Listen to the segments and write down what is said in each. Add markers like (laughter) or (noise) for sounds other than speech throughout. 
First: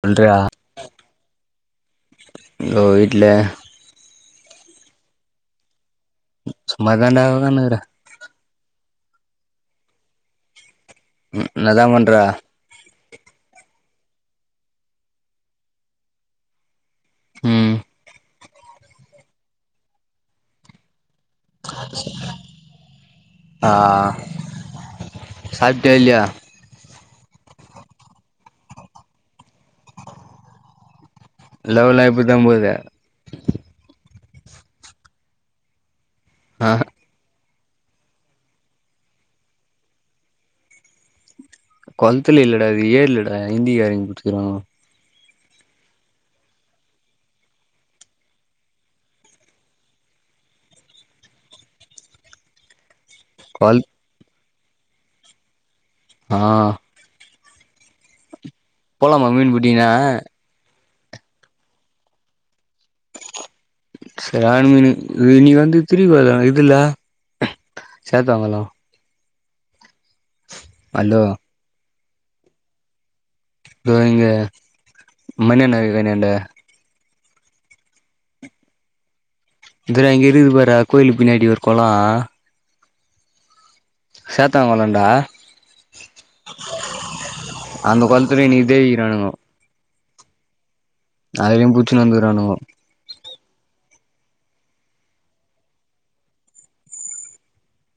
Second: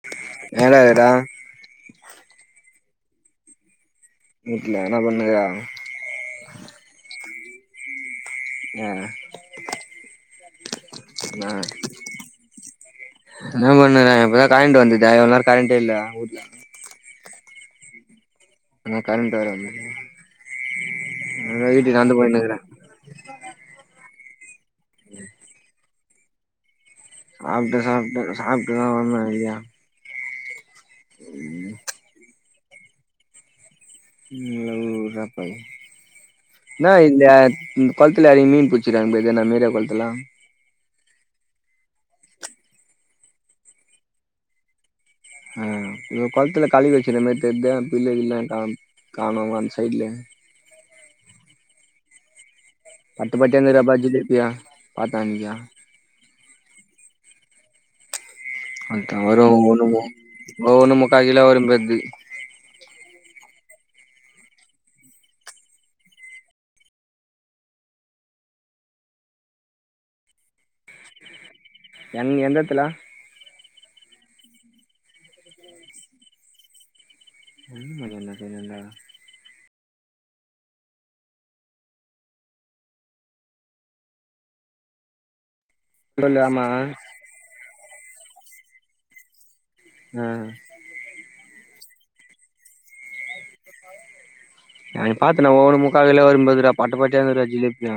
சொல்றா மேலடா தோ வீட்ல வீட்ல என்ன பண்ணுருக்க சும்மாதான்டா உக்கானுக்குற ஏ உம் என்னதா பண்ற என்ன பண்ணற இப்போதா கயண்ட் வந்துதே இவ்ளோ நேரோ கரண்ட்டே இல்ல வூட்ல உம் கரண்ட்டு (inaudible) ஆஹ் சாப் தெர்லியா சாப்ட்ட சாப்ட்ட சாப்ட்டுதா வந்த ஏ லவ்லா இப்டிதா (inaudible) (unintelligible) ஆ என்னா இது இந்த கொளத்துல எறங்கி மீன் புடிச்சு இருகானுங்க போலக்கு நம்ம ஏரியா கொளத்துல கொளத்துல இல்லடா அது ஏரிலடா இந்திகாரங்க புடுச்சுருக்குறங்கோ அஹ் எதோ கொளத்துலா கலிவச்சர மாரி தெர்து இப்ப இல்ல இல்லன்றங்கோ காணோ அந்த சைட்ல பட்டு பட்டுனு கொள் ரொம்ப (unintelligible) பாத்த அன்னிகிதா ஆஹ் அது வரு மீன் ஒண்ணு புடிக்கினா ஒ ஒண்ணு முக்கா கிலோ வரும்போல்து சரியான மீனு இன்னிகி வந்து திரும்வருதா இதுல சேத்தாங்கொளோ அலோ என் எந்தடத்துல தோ இங்க மணி நகர் அண்டான்ட எந் மணியன்ன கிண்ணான்ட ந்ததா இங்க இருக்குது பார்ரா கோயிலுக்கு பின்னாடி ஒரு கொளோ சேத்தா கொளோன்டா சொல்லு ஆமா அந்த குளத்துல இன்னிக்கு தேடிருகிறானுங்கோ அஹ் அதுலயு புச்சுனு வந்துருக்கானுவோ அன்னைக்கி பாத்தேண்டா ஒவ்வொன்னு முக்கா கிலோ வரும்போல இருதுடா பட்ட பட்டையா இருந்துதுடா ஜிலேபியு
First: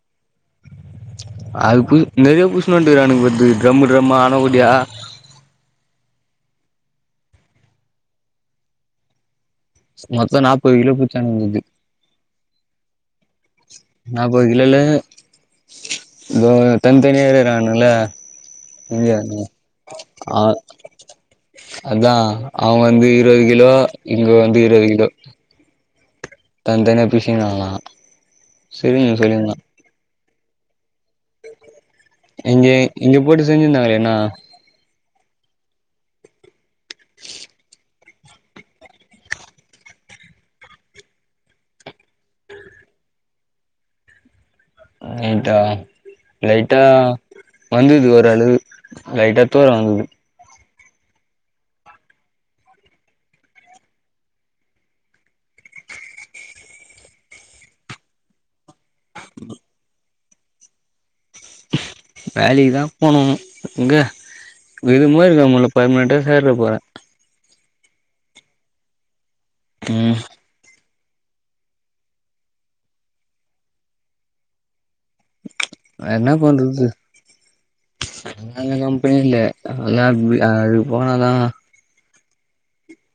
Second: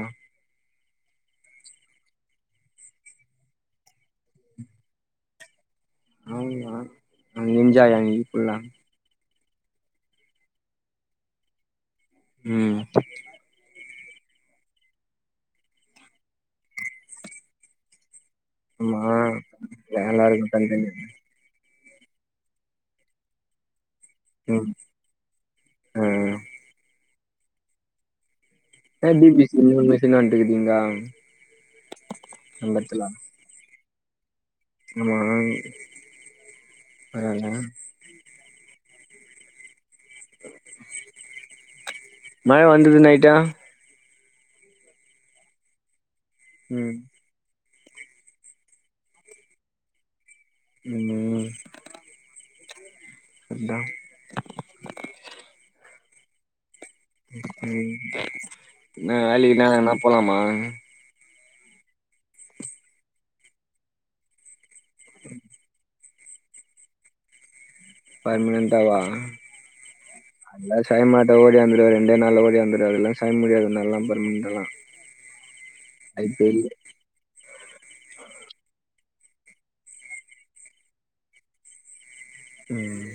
அது புது நெறைய புஷ்ணு வந்து இரானுங்கபோல தெறிது ட்ரம் ட்ரம்மா அண்ணக்கூடைய (unintelligible) மொத்தோ நாப்பது கிலோ புச்சானுங்க போலக்து உம் நாப்பது கிலோல தனி தனியா இருகறானுவல ஆம்மா வேலருக்கு தன் தனி அதா அவு வந்து இருவது கிலோ இங்க வந்து இருவது கிலோ ஹிம் தன் தனியா பிரிஷின்க்காங்ளா எம் பி பி சி னு யூன் மெசின் வன்டுகுது இங்க நம்ம எங்கெ இங்க போட்டு செஞ்சின்ந்தாங்களே என்னா அமாங் வெரால மழ வந்தது நைட்டா ஏன்ட்ட லைட்டா ம் வந்துது ஓர் அளுவு லைட்டா தூர வந்துது முன்னு அந்தா ம் இன்ன வேலிக்குலா எங்கனா போலாமா வேலிக்கு தா போனு ங்க தோ இதுமோர்க்கா மொல்ல பர்மனென்ட்டு ஹேர்ல போற பர்மனுன்ட்டாவா ம் செய்மாட்ட ஓடியாந்துருவ ரெண்டே நாள்ல ஓடியாந்துர்வ அதல்லா சய் முடியாத் உன்னால்லா பர்முன்டலா வேற்ன்னா பண்றுது நாங்கதாம் பிரி இல்ல யார் புரி யா அதுக் போனாதா ம்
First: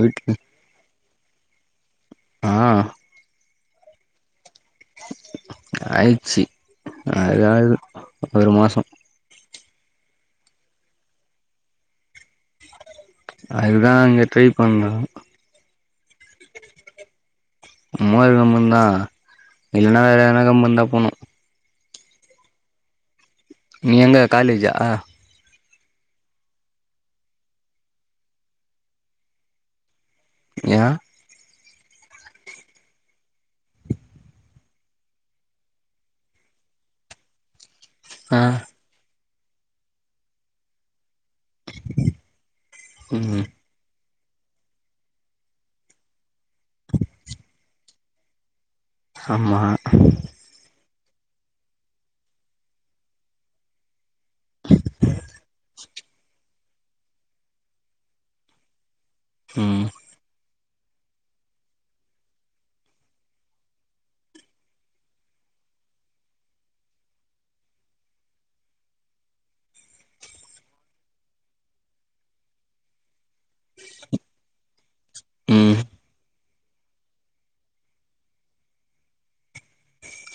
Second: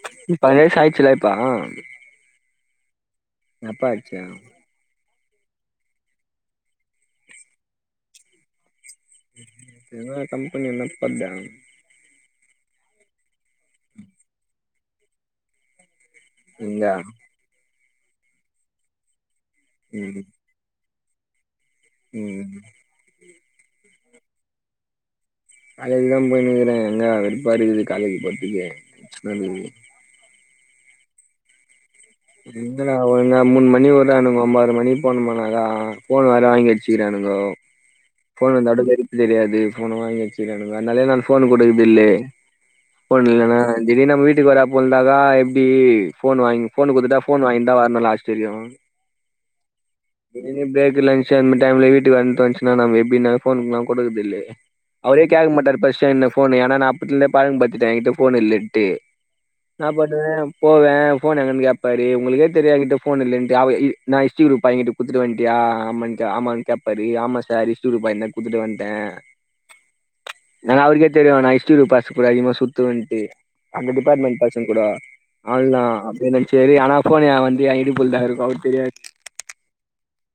வீட்டு பலேஸ் ஆயிட்ச்சுல இப்போ ஆ நப்பாச்சொ ஆயிட்ச்சி அது ஆகுது ஒரு மாசொ எங்க கம்பனி என்ன போட்தே அதுதா அங்க ட்ரை பண்ணு எங்க மோய்வம்மந்தா இல்லன்னா ம் வேற எதுனா கம்பன் தா போணு ம் நீ எங்க காலேஜா காலேஜ் தா போய்னுக்குறே எங்க வெடுப்பாருக்குது காலேஜ் போற்த்துக்கே ஷ்னாகுது யா எங்க டா ஒழுங்கா மூண் மணி உற்றானுங் ஒம்போர மணிக்கு போனுமாநாக ஃபோன் வேற வாங்கி வச்சுக்கிறானு ங்கோ ஆ ஃபோன் இந்தாட்டு கடுப்பு தெரியாது ஃபோன வாங்கி வச்சுகிறானுங் அந்னாலே நானு ஃபோனு கொடுக்குது இல்லே ஃபோன் ம் இல்லனா திடி நம்ம வீட் டுக் வரா போல்ந்ததா தா இப்டி ஃபோன் வாங்கி ஃபோன் குத்துட்டா ஃபோன் வாங்கின்ந்தா வர்னு லாஸ்ட் வரியு ஆமா திடினு பிரேக்குல லன்ஷ் அன்மி டைம்ல வீட்டுக்கு வந்து தொன்ச்சினா நம் எப்டி ந ஃபோன்க்குலா கொடுக்குது தில்லே அவுரே கேக்க மாட்டார் பஷ்டு என்ன ஃபோன் ஏனா நா அப்பத்துலேந்தே பழக்கு பத்திட்ட எகிட்ட ஃபோன் இல்லன்ட்டு ம் நா பாட்டுவே போவே ஃபோன் எங்கன்னு கேப்பாரு உங்களுக்கே தெரியு ஏகிட்ட ஃபோன் இல்லன்ட்டு அவ இ நா இஸ்டி குருப் பைங்கிட்டு குத்துட்டு வன்ட்டியா ஆமனச ஆமான் கேப்பாரு ஆம்மா சார் இஸ்டி உருப் பையந்த குத்துட்டு வன்ட்டே ஏனா அவ்ருக்கே தெரியு நா இஸ்டி உருப் பசு கூட அதிகமா சுத்துவண்ட்டு அந்த டிப்பாட்மெண்ட் பசங்கூட ம் அவுள்தா அப்டே நென்சுவாரு ஆனா ஃபோனு ஏ வந்து ஏ இடுப்புல் தா இருக்கு அவுர்க் தெரியாத்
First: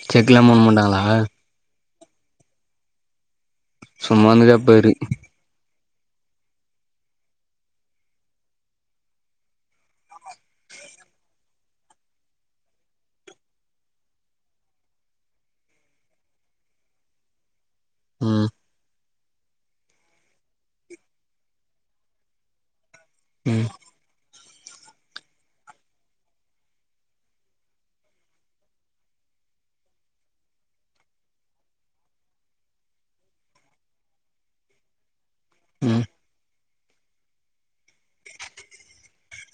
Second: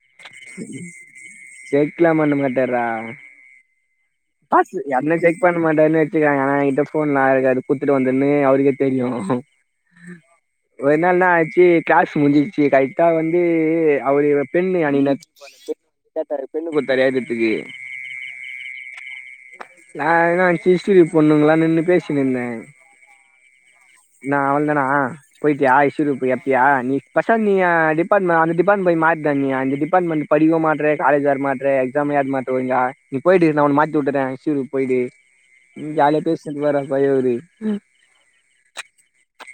செக்லா மோன் மொன்ட்டாங்களா க் லா மண்ண மாட்டார்ரா சும்மா வந்து பாஸு கேப்பாரு என்ன செக் பண்ண மாட் டர்னு வெச்சிக்கோங்கல ஏ கிட்ட ஃபோன்னா அழகாது குத்துட்டு வந்துன்னு அவுருக்கே தெரியு ஆம ஒரு நாள் இன்னா ஆச்சு க்ளாஸ் முஞ்சிச்சு கரெக்டா வந்து அவுருய பென்னு அனிக்தா (unintelligible) கேட்டாரு பென்னு குத்தரு எழ்துற்துக்கு ம் நா இனா இஸ்ட்ரி க்ரூப் பொண்ணுங்ளான் நின்னு பேசினிந்தே ம் இன்னா அவள்தானா போய்ட்டியா இஸ்ட்ரி ரூப்பு எப்பியா நீ பெசம் நீ ய டிபார்ட்ம அந்த டிபார்ட்மெண் மாரி த நீ அந்த டிபார்ட்மென்ட் படிக்வு மாட்ற காலேஜ் வர மாட்ற எக்ஸாமு எழ்த் மாட்ற ஒழுங்கா நீ போய்டு நா உன்ன மாத் தி வுட்டுற ஹிஸ்ட்ரி க்ரூப் போய்டு ம் ஜாலியா பேஸ்னிப்பாரு (unintelligible) ம்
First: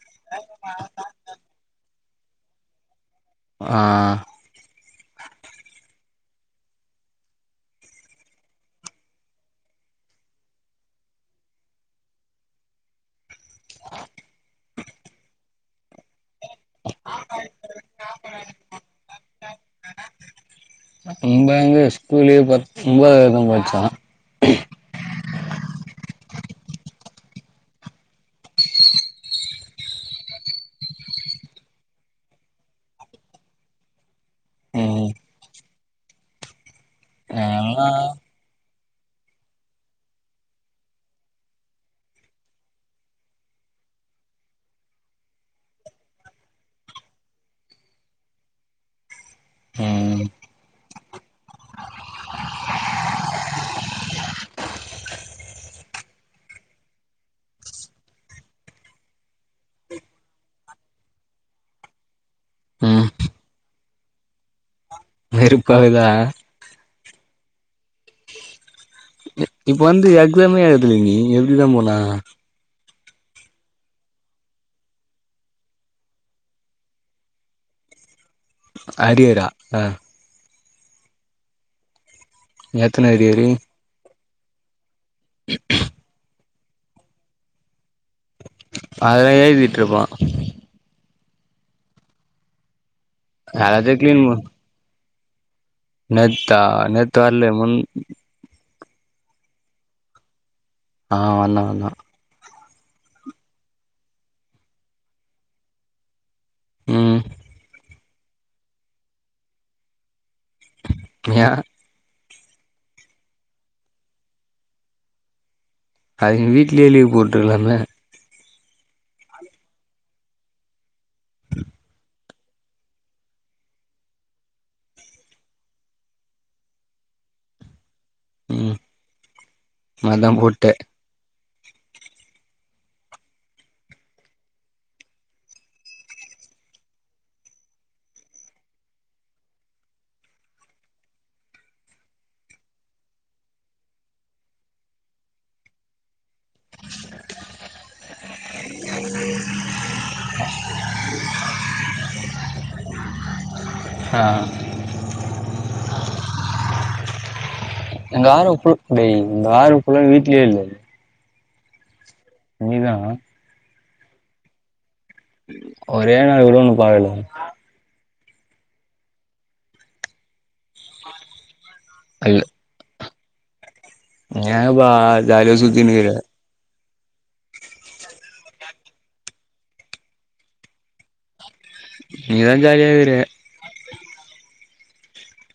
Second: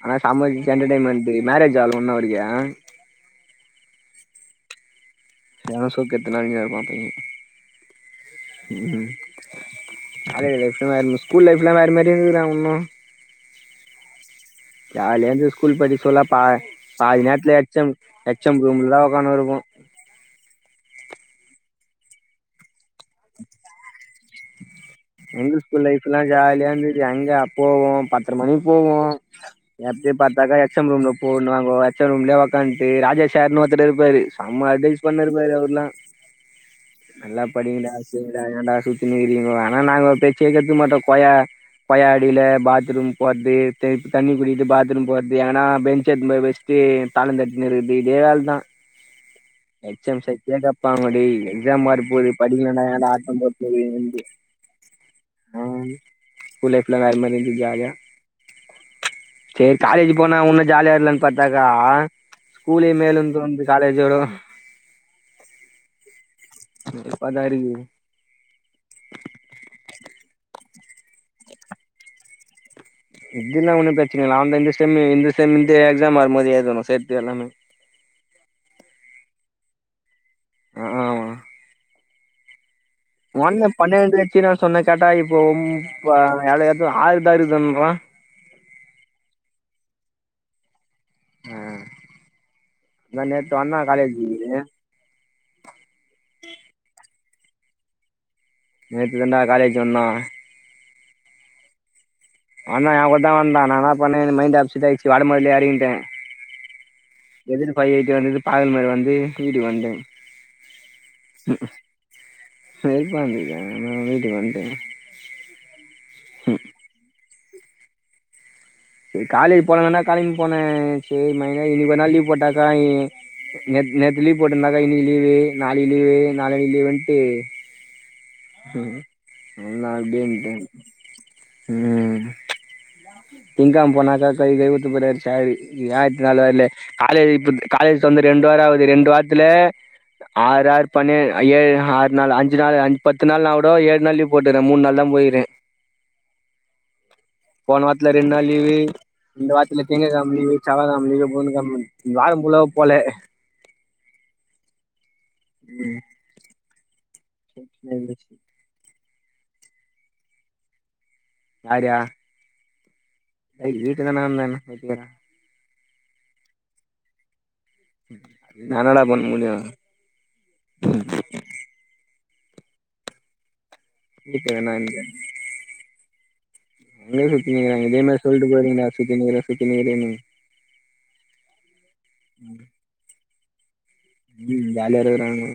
ஆனா சம எண்டர்டெயின்மெண்டு மேரேஜ் ஆவ்ல இன்னு அவருக்கு அ எனக் சோக்கெத்தனா (unintelligible) ம் ம் காலேஜ் லைஃபு வேற ஸ்கூல் லைஃப்லா வேற மாரி இருந்துதா டா உன்னு ஜாலியா இருந்துது ஸ்கூல் படிக் சொல்லோ பா பாதி நேர்த்துல எச் எம் எச் எம் ரூம்ல தா உகானு இருப்போ நம்ப எங்க ஸ்கூலே பத் உம்பதாத் வர்க்தா பச்ச எங்கிள் ஸ்கூல் லைஃபுல்லா ஜாலியா இருந்துது எங்க போவோ பத்ர மணிக் போவோ எப்பியு பாத்தாக்கா எச் எம் ரூம்ல போனுவாங்கா எச் எம் ரூம்லே ஒக்காந்ட்டு ராஜா சேர்னு ஒருத்தர் இருப்பாரு ச சம்மா அட்வைஸ் ம் பண்ணருப்பாரு அவுர்லா நல்லா அதெல்லா படிங்கடா செய்ங்கடா ஏண்டா சுத் தினுகறிங்கோ ஆனா நாங்க அவ்ர் பேச்யே கேட்டுக் மட்டோ போயா கொயா அடியில பாத்ரூம் போற்து திருப் தண்ணி குடிக்கித்து பாத்ரூம் போற்து எங்கனா பெஞ்ச எத்துன் போய் வெஷ்டு ப்டே தாளோ தட்னு இருக்குது இதே வேல் தா எச் எம் ம் செய்த்யா கேப்பாங்க டேய் எக்ஸாம் வர போது படிங்லேன்டா ஏன்டா ஆட்டம் போ (unintelligible) ஏந்து ஆ ஸ்கூல் லைஃப்ல வேற மாரி இந்து ஜாலியா சேரி காலேஜி போனா உன்னு ஜாலியா இருக்லான் பாத்தாக்கா ஸ்கூலே ம் மேலுன் தோன்து காலேஜோடோ வெறுப்பாக்குதா வெறுப்பாதா இருக்கு இ இப்ப வந்து எக்ஸாமே எழுதுல நீ எப்டிதா போன இதுனா ஒன்னு ப்ரெச்னில் ஆவ்ள்தா இந்த செம்மு இந்த செம்மிந்து எக்ஸாம் வரும்போது எழுதணு சேத்து எல்லாமே அரியரா அ அக்அ ஆமா எத்தன அரியரு உங்கண்ண பன்னெண்டு வெச்சிரான் சொன்னே கேட்டா இப்போ உம் பா எவ்ள இன்னு ஆரு தா இருக்குன்றா அதெல்லாம் எழுதிட்ருப்பா ஆ இதா நேத்து வந்தா எல்லாத்தையு கிளீன் பண் காலேஜீக்கு தெர்ல முன் நேத்து தண்டா காலேஜ் வந்தா அ வந்தா வந்தா வந்தா எ கூட்தா வந்தா நா இன்னா பண்ணே எனுக் மைண்ட் அப்சட்யாச்சு வரும் போதே எறங்கிட்டே ம் எதிர்ல் ஃபை எய்ட்டி வந்துது பாகல்மேடு வந்துனு வீட்டுக் வந்டே ஏ வெறுப்பா இருந்துது அதா வீட்டுக் வந்டே அதுக்கு நீ வீட்லே லீவு போட்டுருக்கலாமே செரி காலேஜ் போலான்தான்டா களம்ப் போனே செர் மைண்ட இன்னிக் ஒரு நாள் லீவ் போட்டாக்கா இ நேத்து நேத்து லீவ் போட்டிர்ந்தாக்கா இன்னிக்கி லீவு நாளிக்கு லீவு நாளான்னைக் லீவுன்ட்டு (inaudible) ம் நா இப்டியே அதா இருந்துட்டன் போட்டே ம் (inaudible) திங்க்கெழம போனாக்க கழுவி கழுவி ஊத்தப் போறாரு சாரு ஏ இத்தன் நாள் வர்லே காலேஜ் இப்ப காலேஜ் தொறந்து ரெண்டு வா ராவுது ரெண்டு வார்த்துல ஆறு ஆறு பண்ணு ஐ ஏழு ஆறு நாளு அஞ்சு நாளு அஞ் பத்து நாள்னா கூட ஏழு நாள் லீவு போட்டுறே மூணு நாள் தா போயிறே போன வாரத்துல ரெண்டு நாள் லீவு இந்த வார்த்துல திங்ககெழம லீவு செவ்வாகெழம லீவு பொதங்கெழம லீவ் இந்த வார ஃபுல்லாவே போல ஆ ம் டென்ஷனாயி போச்சி நீ இந்த வார ஃபுல்லா வீட்லயே இல்ல யாரா நீதா ஏ வீட்ல தான்டா இருந்த ஆனா தெர்லடா ஒரே நாள் வருவாங்க பாருடா நானாடா பண்ண முடியு அல் வீட்ல தான ஏபா ஜாலிய சுத்தினுகிற உண்மையிலே சுத்தினுக்றாங்க இதே மாதிரி சொல்ட்டு போயிருவிங்கடா சுத்தினுருக்க சுத்தினுருக்கனு நீதா ஜாலியா இருக்ர ம் ஜாலியா இருக்றாங்கோ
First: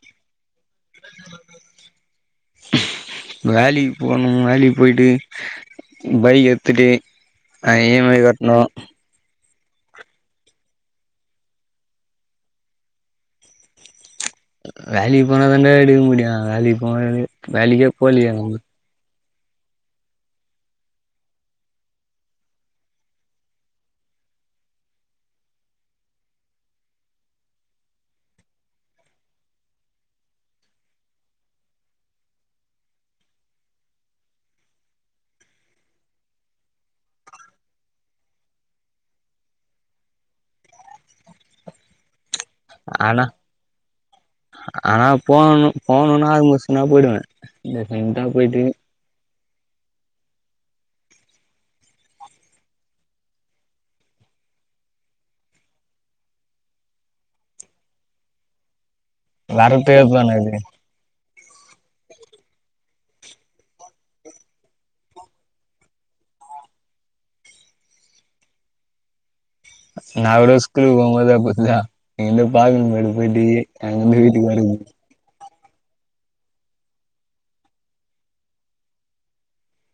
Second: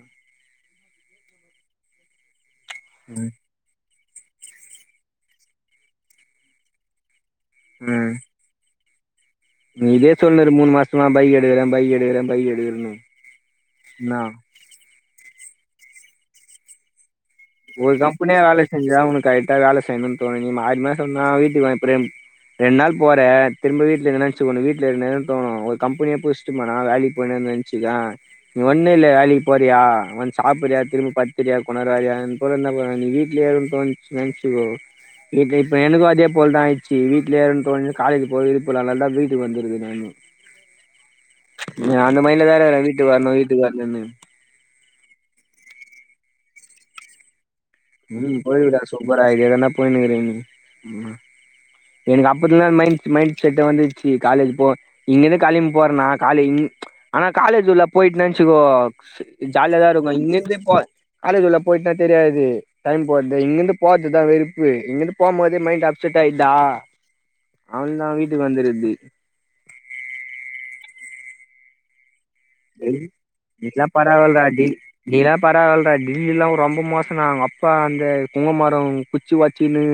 ம் வேலிவ் போணு வேலய்க்கு போய்ட்டு பைக் எடுத்துட்டு அ இ எம் ம் ஐ கட்ணு நீ இதே சொல்ணிரு மூணு மாசமா பைக் எடுக்றே பைக் எடுக்றே பைக் எடுக்றணு இன்னா வேலைக் போனா தாண்டா எடுக்க முடியு வேலைக்கு போனத ஒரு கம்பெனில வேலை செஞ்சா உனக் கரெக்டா வேலை செய்யணுன் தோணு நீ மாறி மாறி இருந்தா வீட்டுக்கு வா ப்ரேம் ரெண்டு நாள் போற திரும்ப வீட்ல இருந்தின வச்சுக்கோ உனக்கு வீட்ல இருக்ணு தா தோணு ஒரு கம்பெனிய புடிச்ட்டு போனா வேலைக்கு போயினே நெனச்சுக்க நீ ஒன்னு இல்ல வேலைக்கு போறியா வந்து சாப்டறியா திரும்பி படுத்துறியா கொஞ்ச நேர வேற யார்ன போதுனம நீ வீட்லயே இருன் தோணிர்ச்சு நெனைச்சுக்கோ இப்ப ப்ப எனக்கு அதே போல் தா ஆயிடுச்சு வீட்லயே இருன் தோணுது காலேஜ் போ விருப்பல்ல அதனாலதா வீட்டுக்கு வந்ருக்க நானு (unintelligible) நீ அந்த மைண்ட்ல தானர வீட்டுக்கு ஆனா வர்ணு வீட்டுக்கு வர்ணுனு ஆனா போணுன போணுனா ஆறு மாசனாலு போய்டுவே ம் போயிடுவிடா சூப்பரா இதே தான்டா போயிணுருக்க நீ ம் எனக்கு அப்பத்துலந் மைண்ட் மைண்ட் செட் வந்துர்ச்சு காலேஜ் போ இங்கிருந்து கெளம்பி போறனா காலே ஆனா காலேஜ்குள்ள போயிட்னு வெச்சுகோ ஜாலியாதா வரப்பே இருக்கு இருப்பானு அது இங்கிருந்து போ காலேஜ்குள்ள போயிட்னா தெரியாது டைம் போர்து இங்க இர்ந்து போர்து தா வெறுப்பு இங்க இர்ந்து போம் போதே மைண்ட் அப்செட் ஆயிடுதா அவ்ளதா வீட்டுக்கு வந்தர்றது நாங்களு ஸ்கூலுக்கு போம்போது அப்டித்தா இங்கர்ந்து பாக்குமேடு போய்ட்டு அங்கிர்ந்து வீட்டுக்கு வர்றது பரவால்டா கிரி எல்லா ரொம்ப மோசன்னா அவுங்கப்பா அந்த புங்கமரொ குச்சி ஒச்சகினு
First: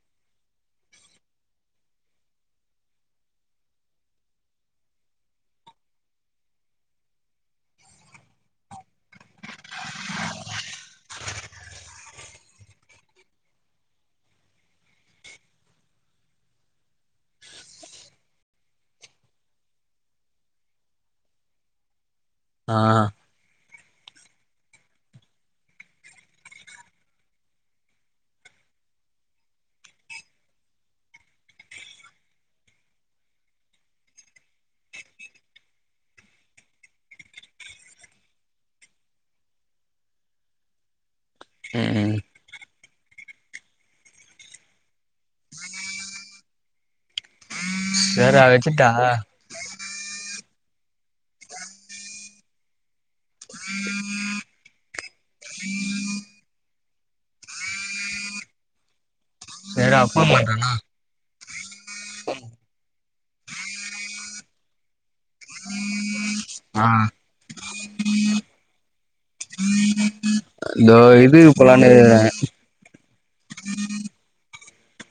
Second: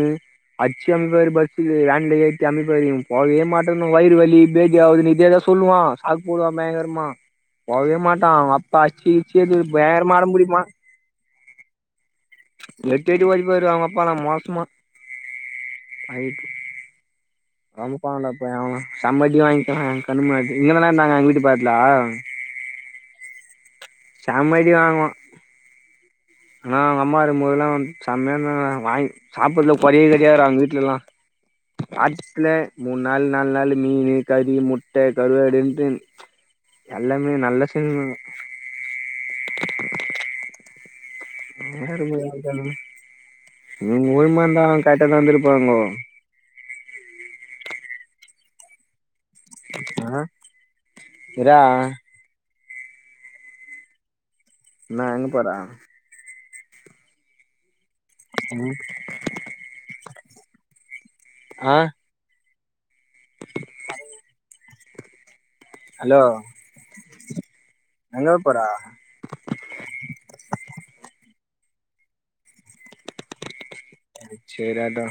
அச்சு அன்ப்பாரு பஸ்ஸுகு வேன்ல ஏத்தி அமிப்பாரு இவ போவே மாட்டேனு வயிறு வலி பேதி ஆவுதுனு இதே தா சொல்லுவா சாக்கு போடுவா பயங்ரமா போவே மாட்டா அவுங்கப்பா அச்சுச்சி வேறமா அடம்புடிப்பா எட்டி எட்டி ஒதைப்பாரு அவுங்கப்பாலா மோசமா ஆய்ட்சி ரொம்ப பாவல்லப்ப அவுங்க செம அடி வாங்கிட்டா எங் கண்ணு முன்னாடி இங்கன தா இருந்தாங்க எங்க வீட்டு பக்கத்துல ஆ செம்ம அடி வாங்குவோ ஆ எங்க அம்மா இருக்குபோதெல்லா செம்மைய இருந்தங்க வாய்க் சாப்புறதுலே குறையே கடையாதுடா எங்க வீட்ல எல்லா வாரத்துலே மூணு நாள் நால் நாளு மீனு கறி முட்டே கருவாடுன்டு எல்லாமே நல்ல செய்ஞ் யாரு ம் மாரி தனம் நீங்ஒழுக்கமாருந்தா கரெட்டா தா இருந்துருப்பாங்கோ வேற வச்சுட்டாங்க ஆ இர்ரா என்ன எங்க போற உம் சேர்ரா ஃபோன் பண்றேன்னா அ கடைக் ஹலோ ஆ எங்க போற இந்த இது போலானு இருக்காங்க சேரியாதா